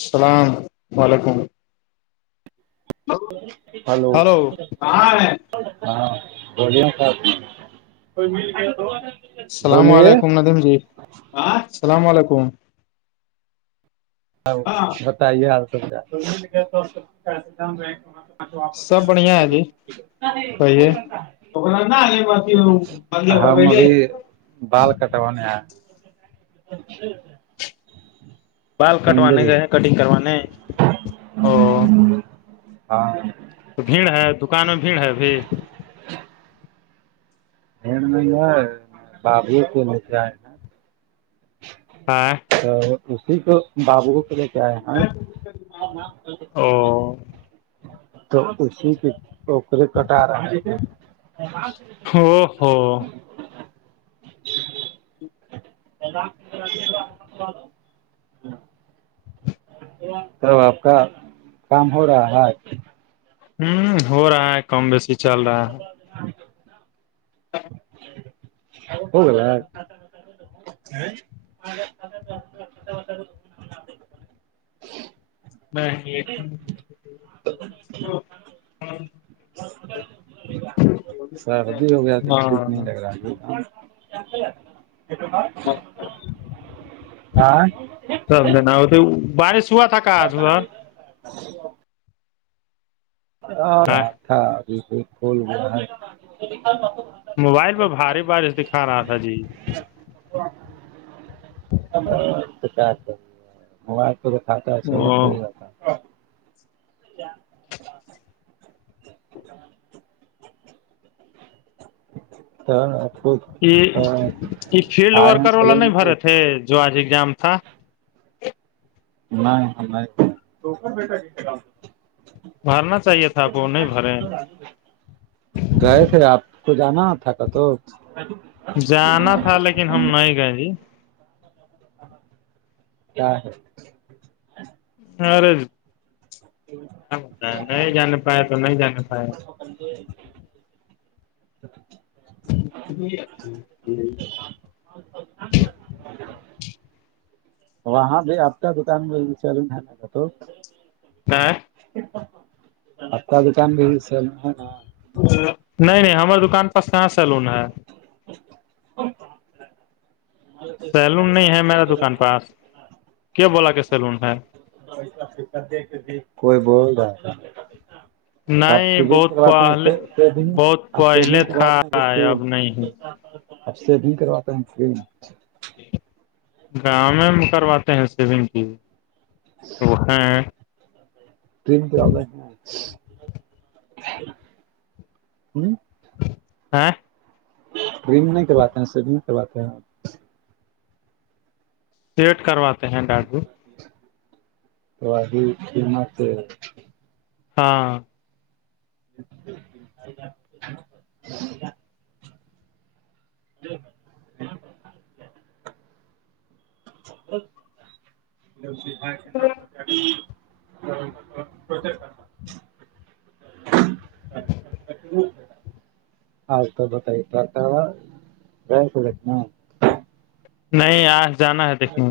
السلام علیکم ہلو السلام ہاں بولیے ساحب مل گیا تو السلام علیکم ندیم جی السلام علیکم ا بتائیے آال س چا واپس ہون سب بڑھیا ہے جی ہے کہیے ہم ابھی بال کٹوانے آئے اچھا اچ بال کٹونے گ کٹنگ کرنے ا ہاں تو بھیڑ ہے دکان میں بھیڑ ہے بھی م میں باب کے م سے آئے ہیں آاں تو اسی کو بابو کو دیک کیا ہ او تو اسی سے پوکری کٹ رہا ہو ہو توب آپ کا کام ہو رہا ہے ہوں ہو رہا ہے کم بیسی چل رہا ہے ہاں ہاں ہوا میں یہ سردی ہو گیا تو ہاں ٹھیک نہیں لگ رہا آاں سم دنا ہو تو بارش ہوا تھا کا آج س جی ہ ہاں تھاک پھول ب موبائل پہ بھاری بارش دکھا رہا تھا جی تو کیا کاتا ہے س ک او جاتا اچ ہ کو یہ یہ فیلڈ ورکر والا سولہ نہیں تو بھرے تھے جو آج اگزام تھا نہیں بھرنا چاہیے تھا آپ کو نہیں بھرے گئے تھے آپ کو جانا تھا کا تو جانا تھا لیکن ہم نہیں گئے جی کیا ہے ہاں رض کیا ہوتا ہے نہیں جانے پایا تو نہیں جانا پایا [inaudible] [inaudible] [inaudible] وہاں بھی آپ کا دکان چل ہے ما تو ہاں آپتا دکان بھی س نہیں نہیں ہمار دکان پاس کہاں سیلون ہے [inaudible] سیلون نہیں ہے میرا دکان پاس کیا بولا کہ سیلون ہے [inaudible] نہیں بہت پہلے بہت پہلے تھا [inaudible] اب نہیں ہے۔ [inaudible] [inaudible] [inaudible] [inaudible] [inaudible] [unintelligible] ڈم نہیں کرواتے ہیں سب میں کرواتے ہیں ویٹ کرواتے ہیں ڈاکٹجو تو قیمت ہاں [unintelligible] [inaudible] [inaudible] [inaudible] [inaudible] نہیں آج جانا ہے دیکھیں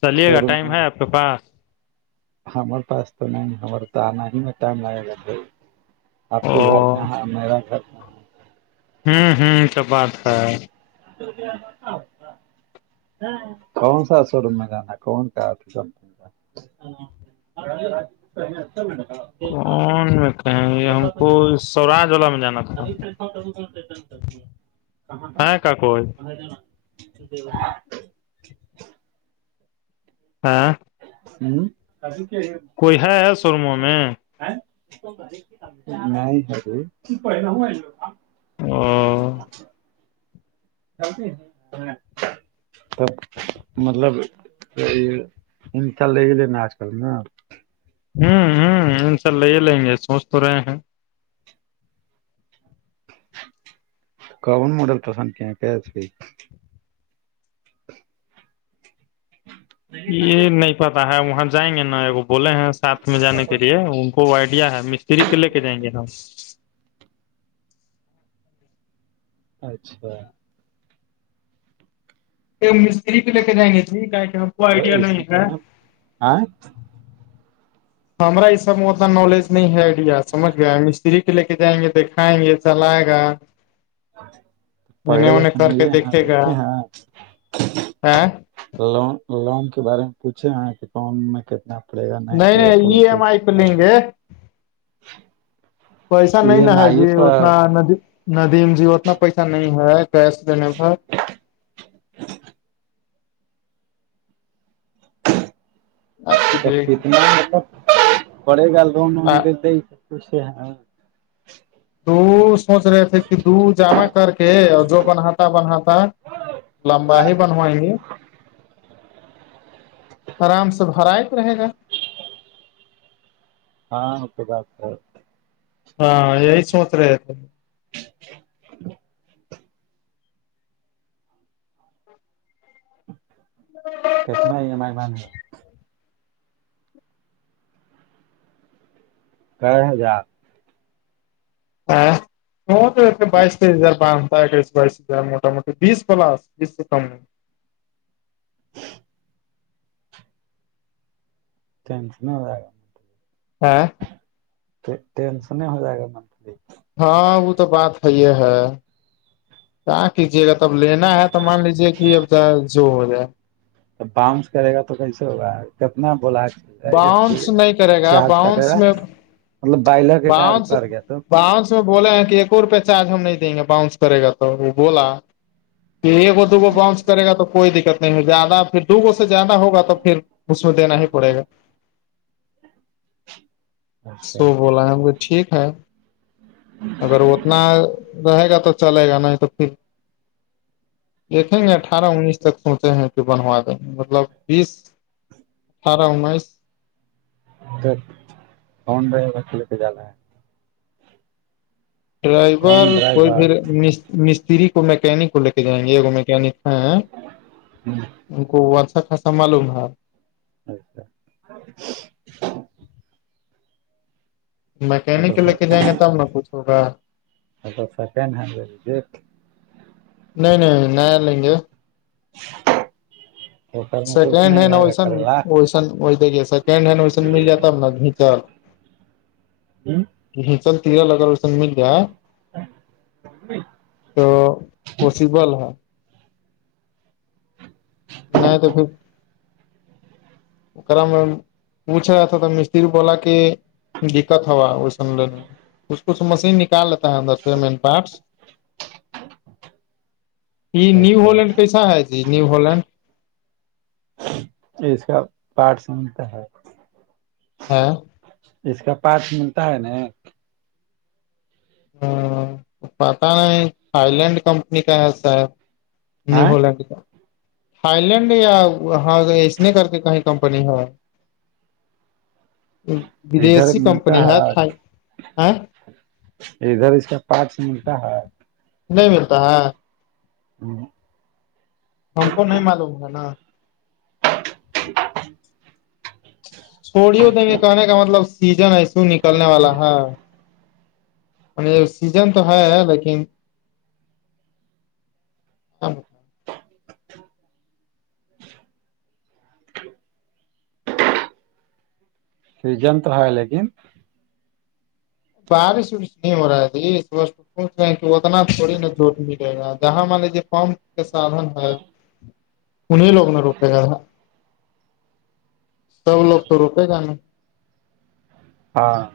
چلیے شو گا ٹائم ہے آپ کے پاس ہمے پاس تو نہیں ہم تو آنا ہی میں ٹائم لگے گا آپ او کو گھر کہاں میرا گھر کہاں ہے ہوں ہوں سب بات ہے [inaudible] کون سا س روم میں جانا کون سا تھا کمپنی کا [unintelligible] [inaudible] ہاں کاکز [unintelligible] ہاں ہوں [inaudible] کوئی ہے سرمو میں نہیںر ہو [unintelligible] [inaudible] [inaudible] ہوں ہوں ان شاء اللہ یہ لیں گے سوچ تو رہے ہیں کون ماڈل پسند کیا کہ یہ نہیں پتا ہے وہاں جائیں گے نا بولے ہیں ساتھ میں جانے کے لیے وہ آئیڈیا ہے مستری کے لے کے جائیں گے ن اچھا مستری پہ لے کے جائیں گے جی گ کوئی آئیڈیا نہیں ہے آاں ہمارا اس سب میں اتنا نالج نہیں ہے آئیڈیا سمجھ گیا مستری کے لے کے جائیں گے دیکھ کائیں گے چلاائے گا انہیں پہلے جا انہیں کے کر ملے ہیں گا دیکھے ہیں ا ل لون کے بارے میں پوچھے ہیں لون میں کتنا پڑے گا نہیں کہ نہیں ای ایم پروسیس آئی پ لیں گے پیسا ای نہیں نہ ایم ہے آئی ابھی اتنا پر ندی ندیم جی اتنا پیسہ نہیں ہے گیس لینے پر [inaudible] آپ تو کیجیے گا کتناطب پڑے گا لون د ہی سبچ سے تو سوچ رہے تھے کہ د جامع کر کے اور جو بناتا بناتا لمبا ہے بنوا یہ آرام سے بریت رہے گا ہاں ات بتا ہاں یہ س ہوتر ہے ہ ہ کتنا ہے مہربان کیا ہزار ہاں ن تو بائیس تر بتا کرس بائس موٹ موٹی بیس پلاس بیس سے کم ٹینن ہاں ٹینسن نہیں ہو جائے گا منتھلی ہاں وہ تو بات ہےی ہے ہے کہاں کیجے گا تب لینا ہے تو مان لیجے کہ اب جو ہو جائے باؤنس کرے گا تو کیسے ہوگا کتنا بولا باؤنس نہیں کرے گا چارج باؤنس کٹیرا میں مطلب بائلوں کے کا کر گیا تو اس میں بولے ہیں کہ ایک روپئے چارج ہم نہیں دیں گے باؤنس کرے گا تو وہ بولا ایک دوگو بؤنس کرے گا تو کوئی دقت نہیں ہے زیادہ پھر دوگو سے زیادہ ہوگا تو پھر اس میں دینا ہی پڑے گا اچھا سو بولا ٹھیک ہے اگر اتنا رہے گا تو چلے گا نہیں تو پھر دیکھیں گے اٹھارہ انیس تک سوچے ہیں کہ بنوا دیں گے مطلب بیس اٹھارہ انیس فن رہے گا کھیلتے جانا ہے کون ڈرائیور کوئی پ ڈرائیور مستری کو میکینک کو لے کے جائیں گے میکینک ہیں ہوں ان کو و سا خاصا معلوم ہے اچھا ہ میکینک لے کے جائیں گے تب نہ پوچھو گا اچھا سیکنڈ ہینڈ لے لیجیے نہیں نہیں نیا لیں گے وہ سر م کسناائے گا کرارلہ د سیکنڈ ہینڈ ویسن مل جاتا نا نھیچل چل تیرا لگا مل جائے تو پاسبل ہے نہیں تو پھر کرا میںم پوچھ رہا تھا تھا مستری بولا کے دقت ہوا اس س ل اسچ کھ مشین نکال لیتا ہے اندر سے مین پارٹس یہ نیو اچھا ہولینڈ کیسا ہے جی نیو ہولینڈ اس کا پاٹ سنتا ہے ہاں اس کا پارٹ ملتا ہے نا ہ پتا نہیں تھاائی لینڈ کمپنی کا ہے سار نیولینڈ کا تھاائی لینڈ یا وہاں اس نے کر کے کہیں کمپنی ہے ادھر ودیشی ملتا کمپنی ہے ا ادھر اس کا پارچ ملٹا ہے نہیں ملتا ہے ہ ہم کو نہیں معلوم گا نا چھوڑی دیںے کہنے کا مطلب سیزن ایسو نکلنے والا ہے سیزن تو ہے لیکن س جنتر ہے لیکن بارش بس ن ہوور آی ص پوچھ رہے ہیں کہ اتنا تھوڑی نا جھوٹ ملے گا جہاں مان لیجیے فم کے سادھن ہے انیں لوگ نے روکے گا تھا سب لوگ تو روکے گا نہیں ہاں [unintelligible]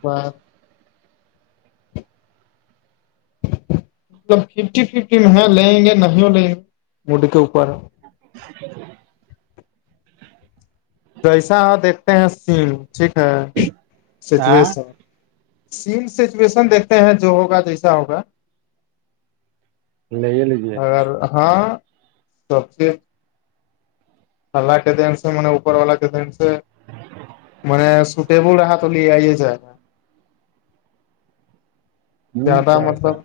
پا [unintelligible] مطلب ففٹی ففٹی میں ہے لیں گے نہیں لیں گے مڈ کے اوپر [unintelligible] جچا [unintelligible] جیسا دیکھتے ہیں سین ٹھیک ہے ہاں سچویشن سیم سچویشن دیکھتے ہیں جو ہوگا جیسا ہوگا لے لیجیے اگر ہاں سب سے تھ کے دن سے اپر والا ک دن سے م سٹبل رہا تو لے آ یہ جائےا [inaudible] زیادہ کیا ہوتا مطلب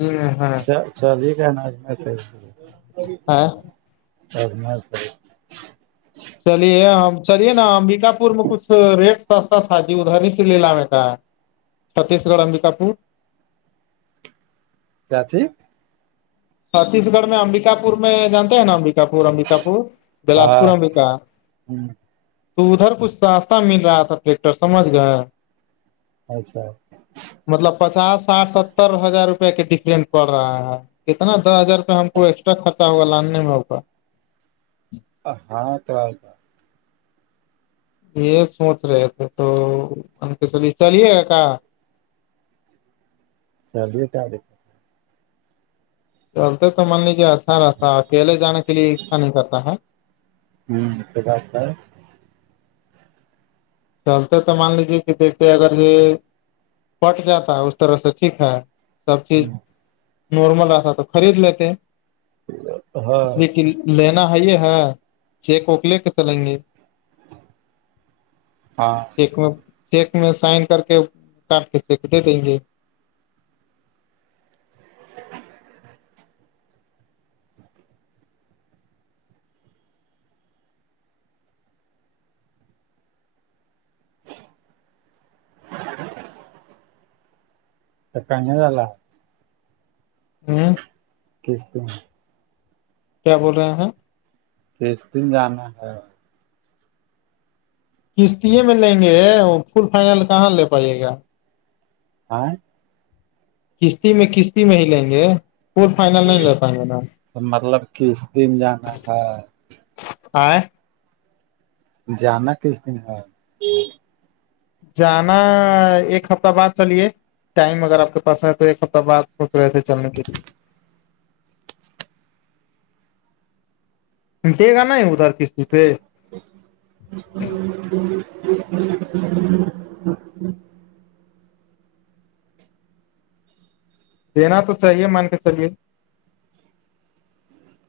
یہ [unintelligible] چ چل ہی کہناج میں ہاں [unintelligible] اور م س چلیے ہم چلیے نا امبکا پور میں کچھ ریٹ سستا تھا جی ادھر ہی سے لیلا میں کا چھتیس گڑ امبکا پور [unintelligible] کیا تھی چھتیس گڑ میں امبکا پور میں جانتے نا امبکا پور امب پ بلاس ہاں پورم لکا تو ادھر کچھ ساستہ مل رہا تھا ٹریکٹر سمجھ گئے اچھا مطلب پچاس ساٹھ ستر ہزار روپے کے ڈفرینٹ پڑ رہا ہے [unintelligible] کتنا دس ہزارپ ہم کو ایکسٹرا خرچا ہوگا لاننے میں ہوگا ہاں توتا یہ سوچ رہے تھے تو ان کے چلی چلیے کہ چلیی چے چلتے تو مان لیجیے اچھا رہتا اکیلے جانے کے لیے اچھا نہیں کرتا ہے ہوں تو بات ہے چلتے تو مان لیجیے کہ دیکھتے اگر یہ پٹ جاتا ہے اس طرح سے ٹھیک ہے سب چیز نارمل رہتا تو خرید لیتے ہاں اس لیے کہ لینا ہے یہ ہے چیک وک لے کے چلیں گے ہاں [unintelligible] چیک میں چیک میں سائن کر کے کاٹ کے چیک دے دیں گے [unintelligible] ہمم کس دن کیا بول رہے ہیں کس دن جانا ہے کستیے میں لیںگے ہے فل فائنل کہاں لے پایے گا ہایں کستی میں کستی میں ہی لیں گے فل فائنل نہیں لے پاینگے نا مطلب کس دن جانا ہے ہایں جانا کس دن ہے جانا ایک ہفتہ بعد چلیے ٹائم اگر آپ کے پاس ہے تو ایک ہفتہ بعد سوچ رہے تھے چلنے کے لیے [unintelligible] [inaudible] [inaudible] دینا تو چاہیے مان کے چلیے